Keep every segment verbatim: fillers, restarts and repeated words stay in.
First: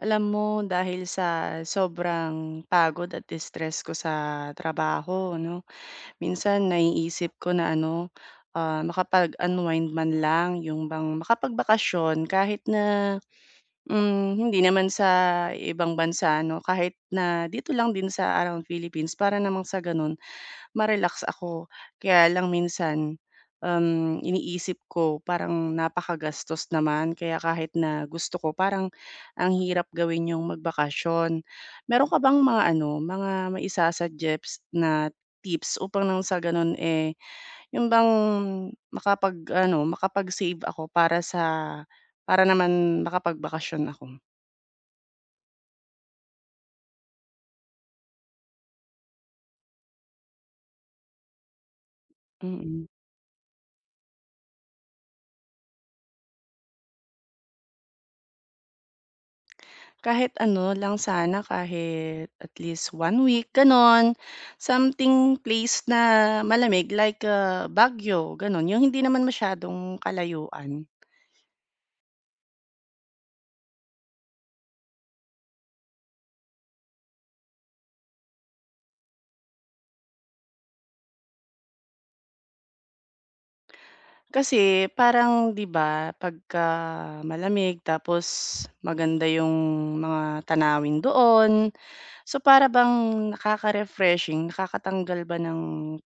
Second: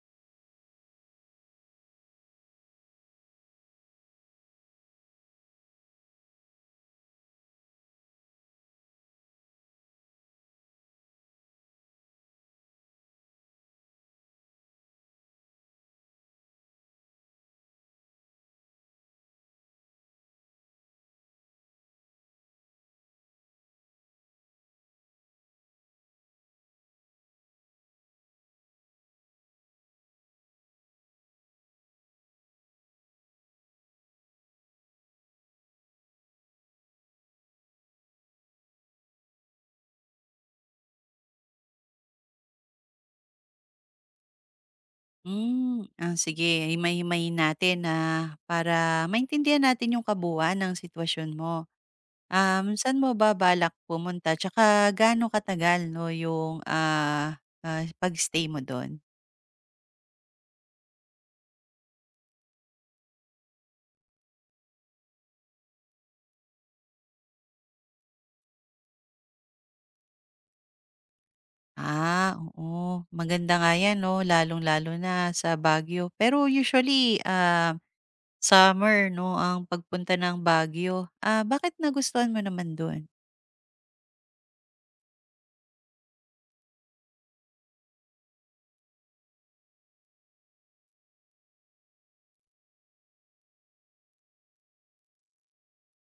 Alam mo dahil sa sobrang pagod at distress ko sa trabaho 'no, minsan naiisip ko na ano, ah, makapag-unwind man lang, yung bang makapagbakasyon kahit na, hmm, hindi naman sa ibang bansa 'no, kahit na dito lang din sa around Philippines para namang sa gano'n ma-relax ako. Kaya lang minsan, um, iniisip ko parang napakagastos naman kaya kahit na gusto ko parang ang hirap gawin yung magbakasyon. Meron ka bang mga ano, mga maisa-suggest na tips upang nang sa ganun, eh, yung bang makapag-ano, makapag-save ako para sa para naman makapagbakasyon ako? Hmm, ah, sige himay-himayin natin na para maintindihan natin yung kabuuan ng sitwasyon mo. Um, Mm. Saan mo ba balak pumunta tsaka gaano katagal 'no yung, ah, ah, pag-stay mo dun? Kahit ano lang sana, kahit at least one week, gano'n. Something place na malamig like, ah, Baguio, gano'n. Yung hindi naman masyadong kalayuan. Ah, oo, maganda nga yan 'no, lalong-lalo na sa Baguio. Pero usually, ah, summer 'no ang pagpunta ng Baguio. Ah, bakit nagustuhan mo naman dun? Kasi parang, 'di ba, pagka malamig tapos maganda yung mga tanawin doon. So, para bang nakaka-refreshing, nakakatanggal ba ng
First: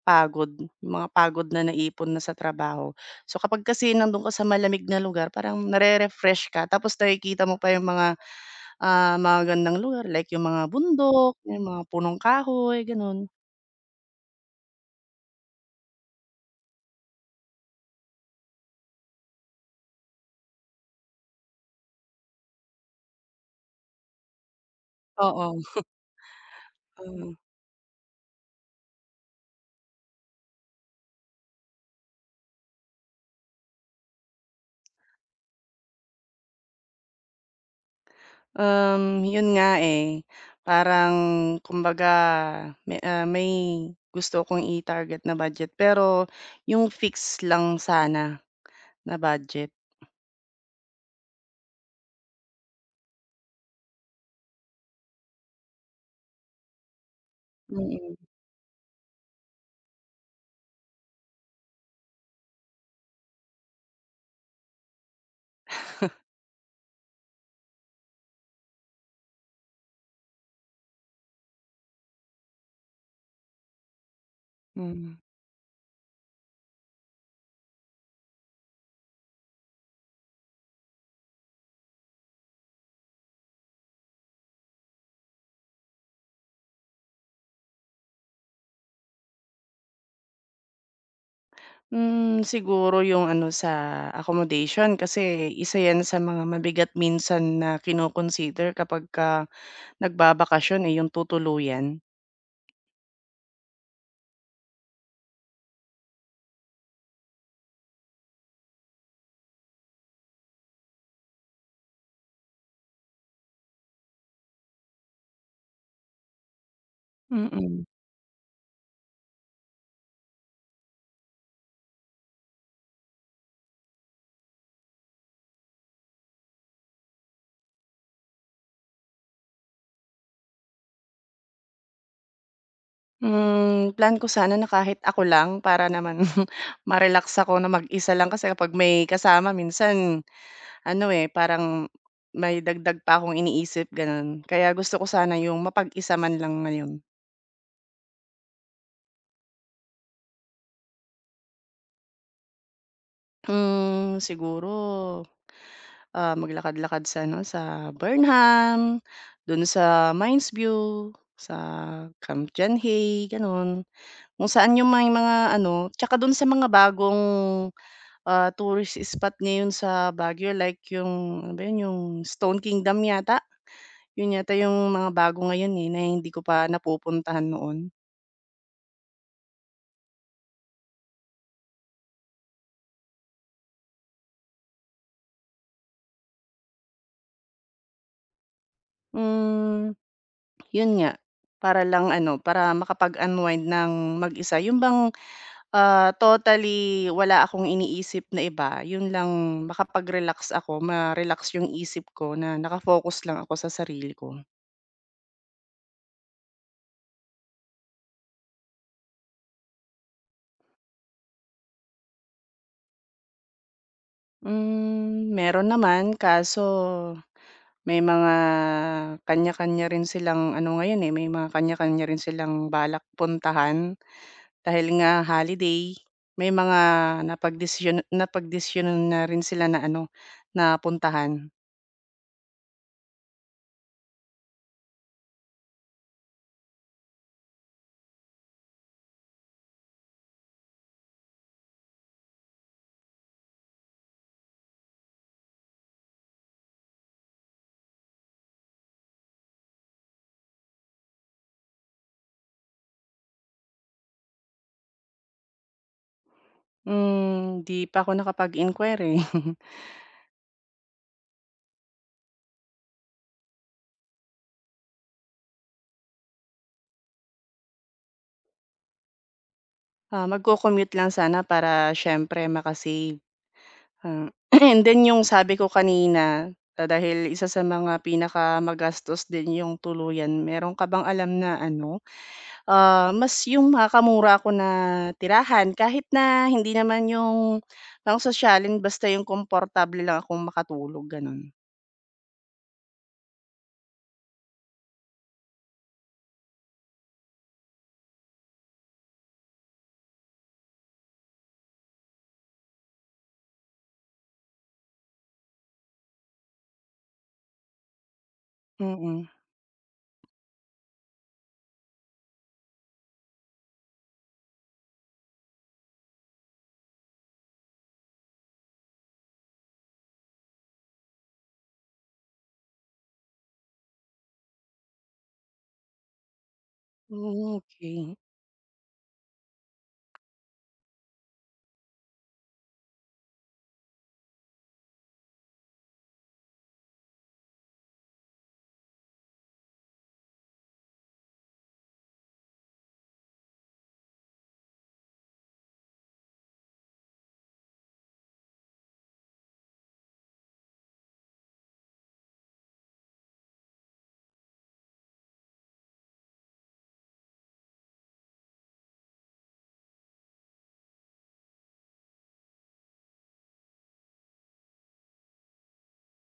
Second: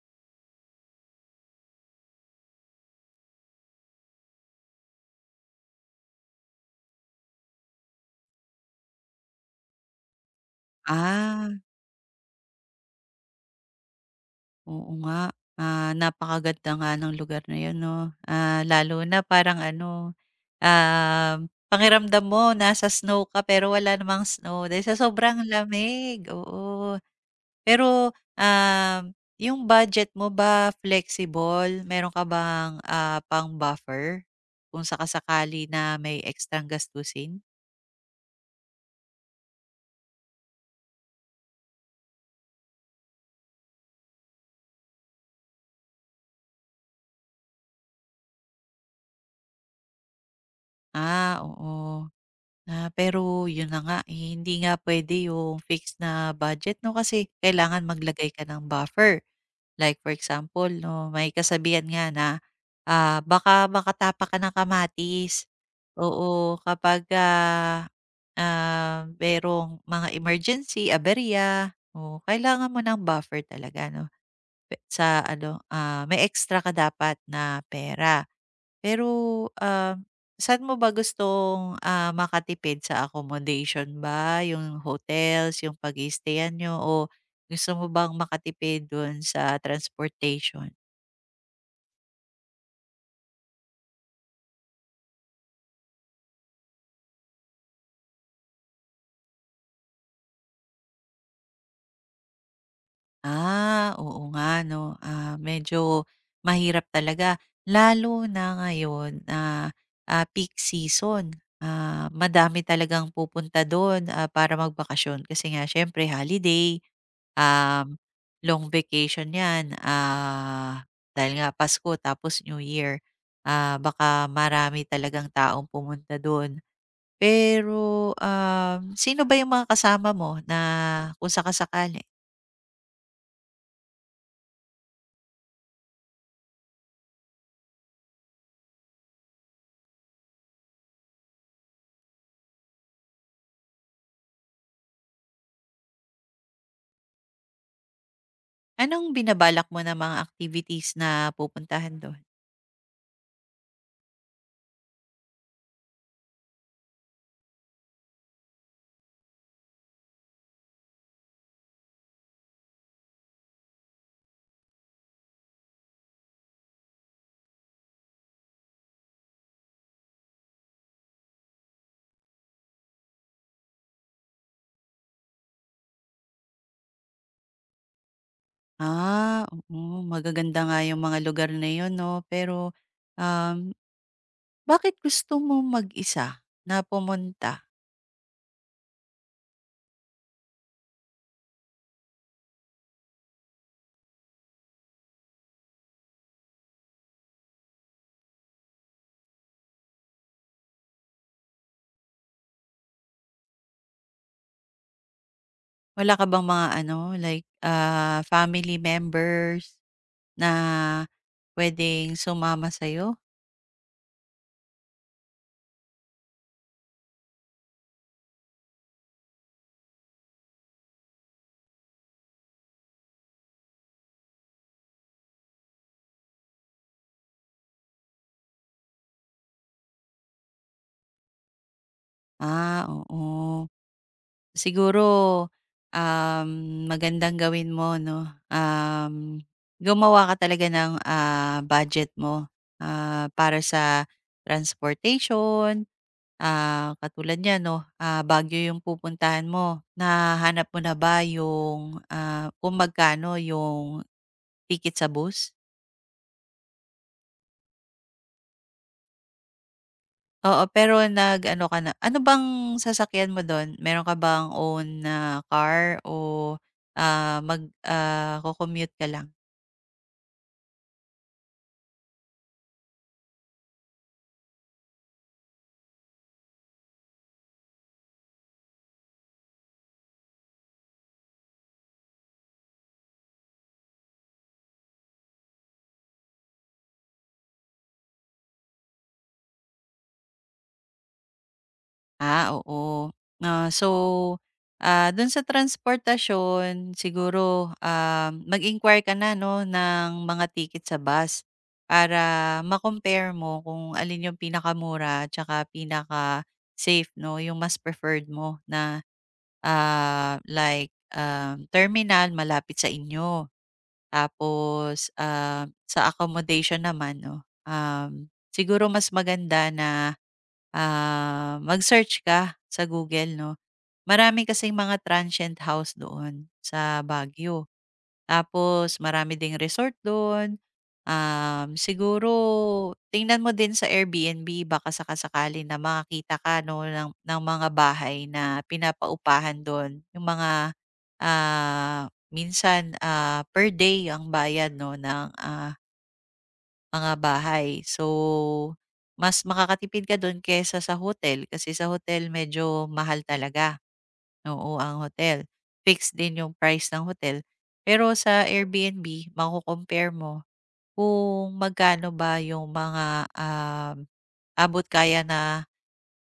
pagod, yung mga pagod na naipon na sa trabaho. So, kapag kasi nandun ka sa malamig na lugar parang nare-refresh ka tapos nakikita mo pa yung mga, ah, mga magagandang lugar like yung mga bundok, Ah. yung mga punong kahoy, gano'n. Oo nga, ah, napakaganda nga ng lugar na yun 'no, ah, lalo na parang ano, um, pangiramdam mo nasa snow ka pero wala namang snow dahil sa sobrang Oo, lamig, oo. mm. Pero, um, yung budget mo ba flexible, meron ka bang, ah, pang-buffer kung saka-sakali na may ekstrang gastusin? Um, yun nga, eh, parang kumbaga may, ah, may gusto akong i-target na budget pero yung fix lang sana na budget, Ah, oo. Ah, pero yun na nga, eh, hindi nga pwede yung fixed na budget 'no, kasi kailangan mm. maglagay ka ng buffer. Like for example 'no, may kasabihan nga na, ah, baka makatapa ka ng kamatis. Oo, kapag, ah, ah, merong mga emergency, aberya, oo, kailangan mo ng buffer talaga 'no, pe Hmm. sa ano, ah, may extra ka dapat na pera. Pero, ah, saan mo ba gustong, ah, makatipid sa accommodation ba, yung hotels, yung pag-i-stayan niyo o gusto mo bang makatipid dun sa transportation? Hmm, siguro yung ano sa accommodation kasi isa 'yan sa mga mabigat minsan na kino kapag kapagka nagbabakasyon, eh, yung tutuluyan. Ah, oo nga 'no, ah, medyo mahirap talaga lalo na ngayon na, ah, peak season. Ah, madami talagang pupunta do'n, ah, para magbakasyon kasi nga siyempre holiday, Mm-mm. Mm. um, long vacation 'yan, ah, dahil nga Pasko tapos New Year. Ah, baka marami talagang taong pumunta do'n. Pero, um, sino ba yung mga kasama mo na kung saka-sakali? Hmm, plan ko sana na kahit ako lang para naman ma-relax ako na mag-isa lang kasi kapag may kasama minsan ano, eh, parang may dagdag pa akong iniisip gano'n. Kaya gusto ko sana yung mapag-isa man lang ngayon. Anong binabalak mo na mga activities na pupuntahan do'n? Hmm, siguro Ah, maglakad-lakad sa ano, sa Burnham, dun sa Mines View, sa Camp John Hay, gano'n. Kung saan yung may mga ano, tsaka dun sa mga bagong, ah, tourist spot ngayon sa Baguio like yung ano ba yun, yung Stone Kingdom yata? Yun yata yung mga bago ngayon, eh, na hindi ko pa napupuntahan noon. Ah, oo, magaganda nga yung mga lugar na yun 'no, pero, um, bakit gusto mo mag-isa na pumunta? Hmm, Yun nga, para lang ano, para makapag-unwind ng mag-isa. Yun bang Ah, totally wala akong iniisip na iba, yun lang makapag-relax ako, ma-relax yung isip ko na nakafocus lang ako sa sarili ko. Wala ka bang mga ano, like, ah, family members na puwedeng sumama sa'yo? Hmm, meron naman kaso may mga kanya-kanya rin silang ano ngayon, eh, may mga kanya-kanya rin silang balak puntahan dahil nga holiday. May mga napagdesisyon napagdesisyonan na rin sila na ano, na puntahan. Ah, oo. Siguro, um, magandang gawin mo 'no, um, gumawa ka talaga ng, ah, budget mo, ah, para sa transportation, ah, katulad niyan 'no, ah, Baguio yung pupuntahan mo, nahanap mo na ba yung, ah, kung magkano yung ticket sa bus? Hmm, 'di pa ako nakapag-inquire, eh. Oo, pero nag-ano ka na ano bang sasakyan mo dun, meron ka bang own na car o, ah, mag ah, co-commute ka lang? Ah, magko-commute lang sana para siyempre maka-save, ah, and then yung sabi ko kanina, ah, dahil isa sa mga pinaka-magastos din yung tuluyan, meron ka bang alam na ano, ah, mas yung makakamura ako na tirahan kahit na hindi naman yung pangsosyalin basta yung komportable lang akong makatulog gano'n? Ah, oo. Ah, so, ah, do'n sa transportasyon siguro, um, mag-inquire ka na 'no ng mga ticket sa bus para ma-compare mo kung alin yung pinakamura at saka pinaka-safe 'no, yung mas preferred mo na, Mm. ah, like, um, terminal malapit sa inyo. Tapos, ah, sa accommodation naman 'no, um, siguro mas maganda na, Ah, mag-search ka sa Google 'no, marami kasing mga transient house doon sa Hmm, Baguio. okey. Tapos marami ding resort doon, um, siguro tingnan mo din sa Airbnb baka saka-sakali na makakita ka 'no ng ng mga bahay na pinapaupahan do'n, yung mga, ah, minsan, ah, per day ang bayad 'no ng, ah mga bahay. So, mas makakatipid ka dun kesa sa hotel kasi sa hotel medyo mahal talaga. Oo, ang hotel. Fixed din yung price ng hotel. Pero sa Airbnb, mako mo kung magkano ba yung mga um, abot kaya na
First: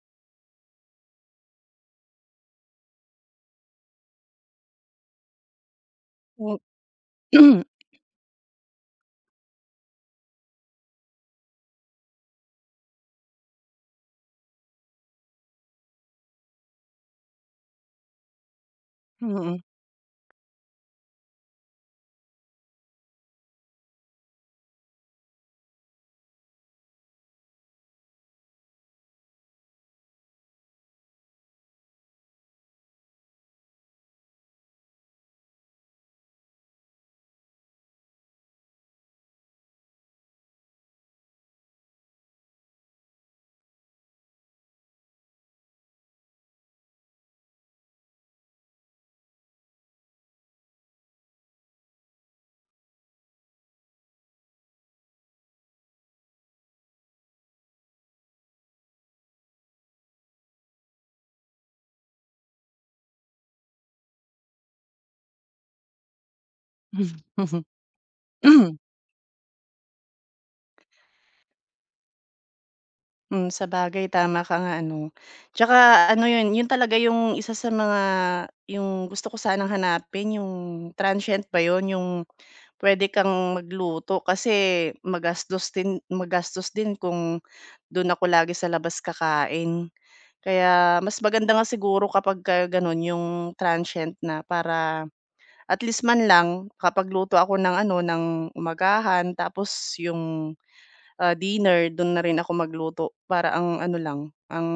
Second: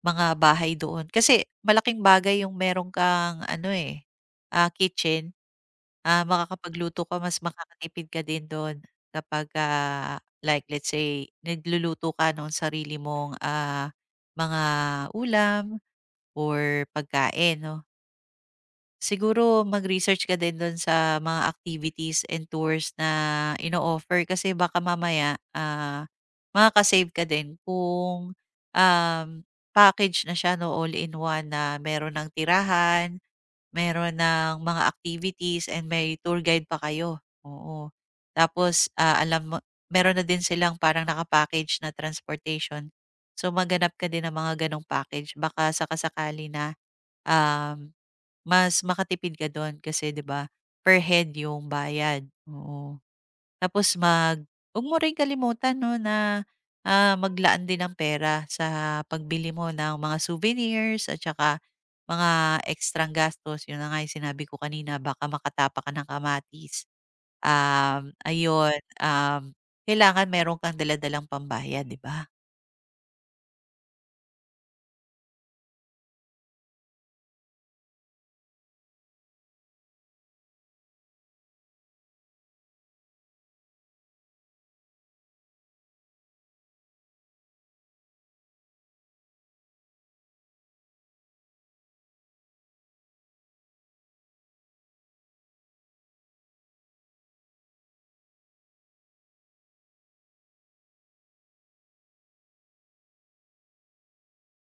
mga bahay doon. Kasi malaking bagay yung meron kang ano, eh, ah, kitchen. Ah, O, Makakapagluto ka, mas mm. makakatipid ka din dun kapag, ah, like let's say nagluluto ka ng sarili mong, ah, mga ulam or pagkain 'no. Siguro mag-research ka din dun sa mga activities and tours na ino-offer kasi baka mamaya, ah, makaka ka din kung, um, package na siya 'no, all in one na meron ng tirahan. Meron ng mga activities and may tour guide pa kayo, oo. Tapos, ah, alam mo meron na din silang parang nakapackage na transportation. So, maghanap ka din ng mga gano'ng package baka saka-sakali na, um, mas makatipid ka do'n kasi 'di ba, per head yung bayad, oo. Tapos mag, huwag mo rin kalimutan 'no na, ah, maglaan din ng pera sa pagbili mo ng mga souvenirs at saka mga ekstrang gastos. 'Yun na nga yung sinabi ko kanina, baka makatapa ka ng kamatis. Mm-mm. Um, ayun, um, kailangan meron kang dala pambayad, 'di ba? Hmm, sabagay tama ka nga ano. Tsaka ano 'yun, 'yun talaga yung isa sa mga yung gusto ko sanang hanapin yung transient ba 'yun, yung pwede kang magluto kasi magastos din magastos din kung doon ako lagi sa labas kakain. Kaya mas maganda nga siguro kapagka gano'n yung transient na para at least man lang, kapag luto ako ng ano, ng umagahan tapos yung ah, dinner dun na rin ako magluto para ang ano lang, ang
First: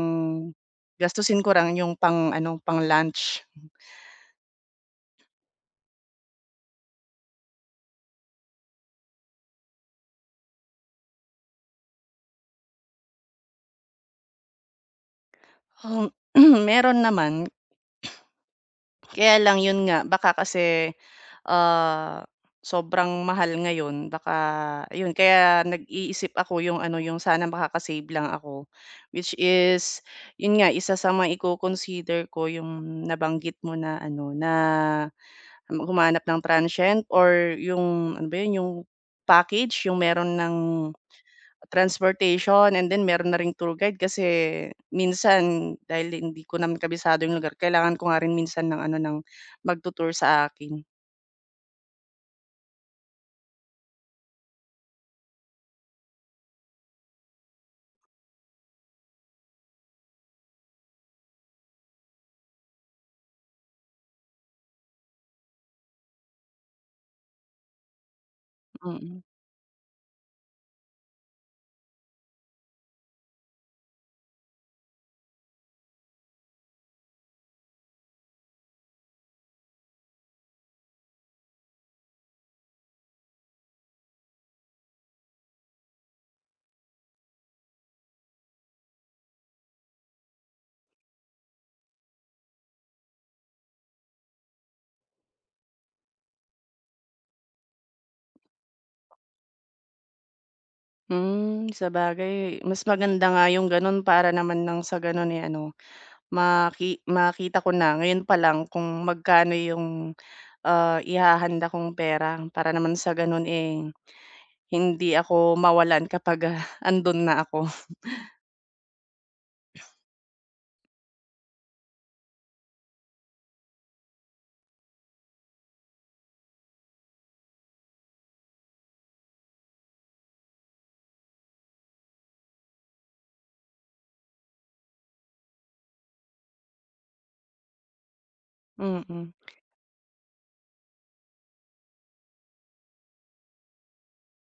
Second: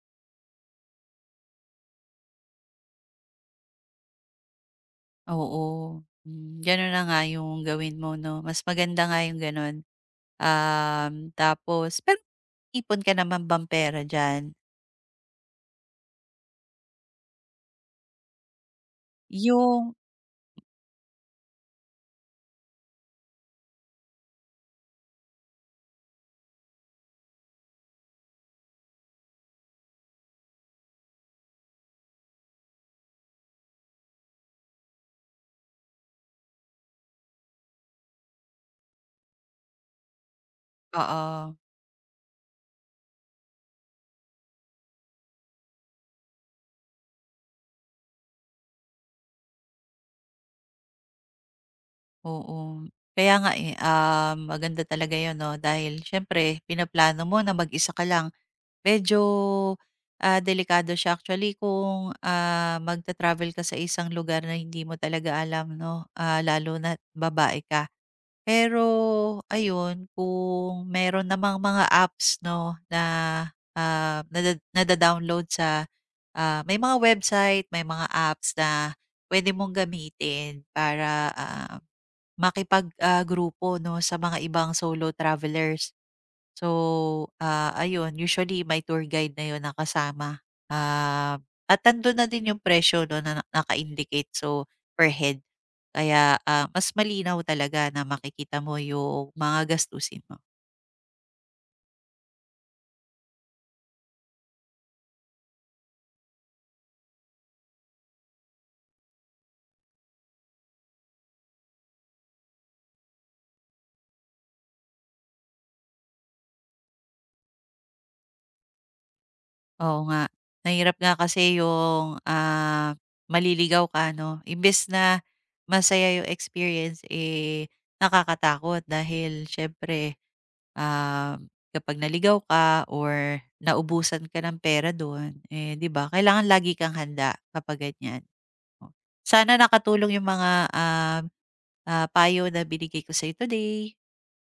gastusin ko lang yung pang-ano, pang-lunch. Oo, hmm, gano'n na nga yung gawin mo 'no, mas maganda nga yung gano'n. Um, tapos pero ipon ka naman bang pera diyan? Um, Meron naman, kaya lang yun Yung nga baka kasi, ah, sobrang mahal ngayon baka yun kaya nag-iisip ako yung ano, yung sana makaka-save lang ako. Which is yun nga isa sa mga iko-consider ko yung nabanggit mo na ano, na humanap ng transient or yung ano ba yun, yung package, yung meron ng oo. transportation and then meron na ring tour guide kasi minsan dahil hindi ko naman kabisado yung lugar kailangan ko nga rin minsan ng ano, ng magtu sa akin, Oo. Kaya nga, eh, ah, maganda talaga 'yun 'no, dahil siyempre pinaplano mo na mag-isa ka lang. Medyo, ah, delikado siya actually kung, ah, magta-travel ka sa isang lugar na hindi mo talaga alam 'no, ah, lalo na babae ka. Pero mm. ayun, kung meron namang mga apps 'no na, ah, nada nada-download sa, ah, may mga website, may mga apps na pwede mong gamitin para, ah makipag, ah, grupo 'no, sa mga ibang solo travelers. So, ah, ayun usually may tour guide na yon nakasama. Ah, at nandun na din yung presyo 'no na na- naka-indicate, so per head. Kaya, ah, mas malinaw talaga na makikita mo yung mga gastusin mo. Hmm, sabagay mas maganda nga yung gano'n para naman nang sa gano'n, eh, ano maki makita ko na ngayon pa lang kung magkano yung, ah, ihahanda kong pera para naman sa gano'n, eh. Hindi ako mawalan kapag, ah, andun na ako. Oo nga, mahirap nga kasi yung, ah, maliligaw ka 'no, imbes na masaya yung experience, eh, nakakatakot dahil siyempre, Ah, kapag naligaw ka or naubusan ka ng pera do'n, eh, 'di ba kailangan lagi kang handa kapag ganyan. Oh, Mm, sana nakatulong yung mga, ah, ah, payo na binigay ko sa'yo today.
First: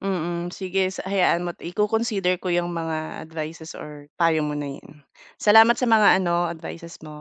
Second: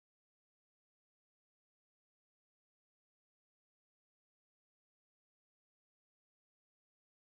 mm. Sige sa hayaan mo't iko-consider ko yung mga advices or payo mo na 'yan. Salamat sa mga ano, advices mo.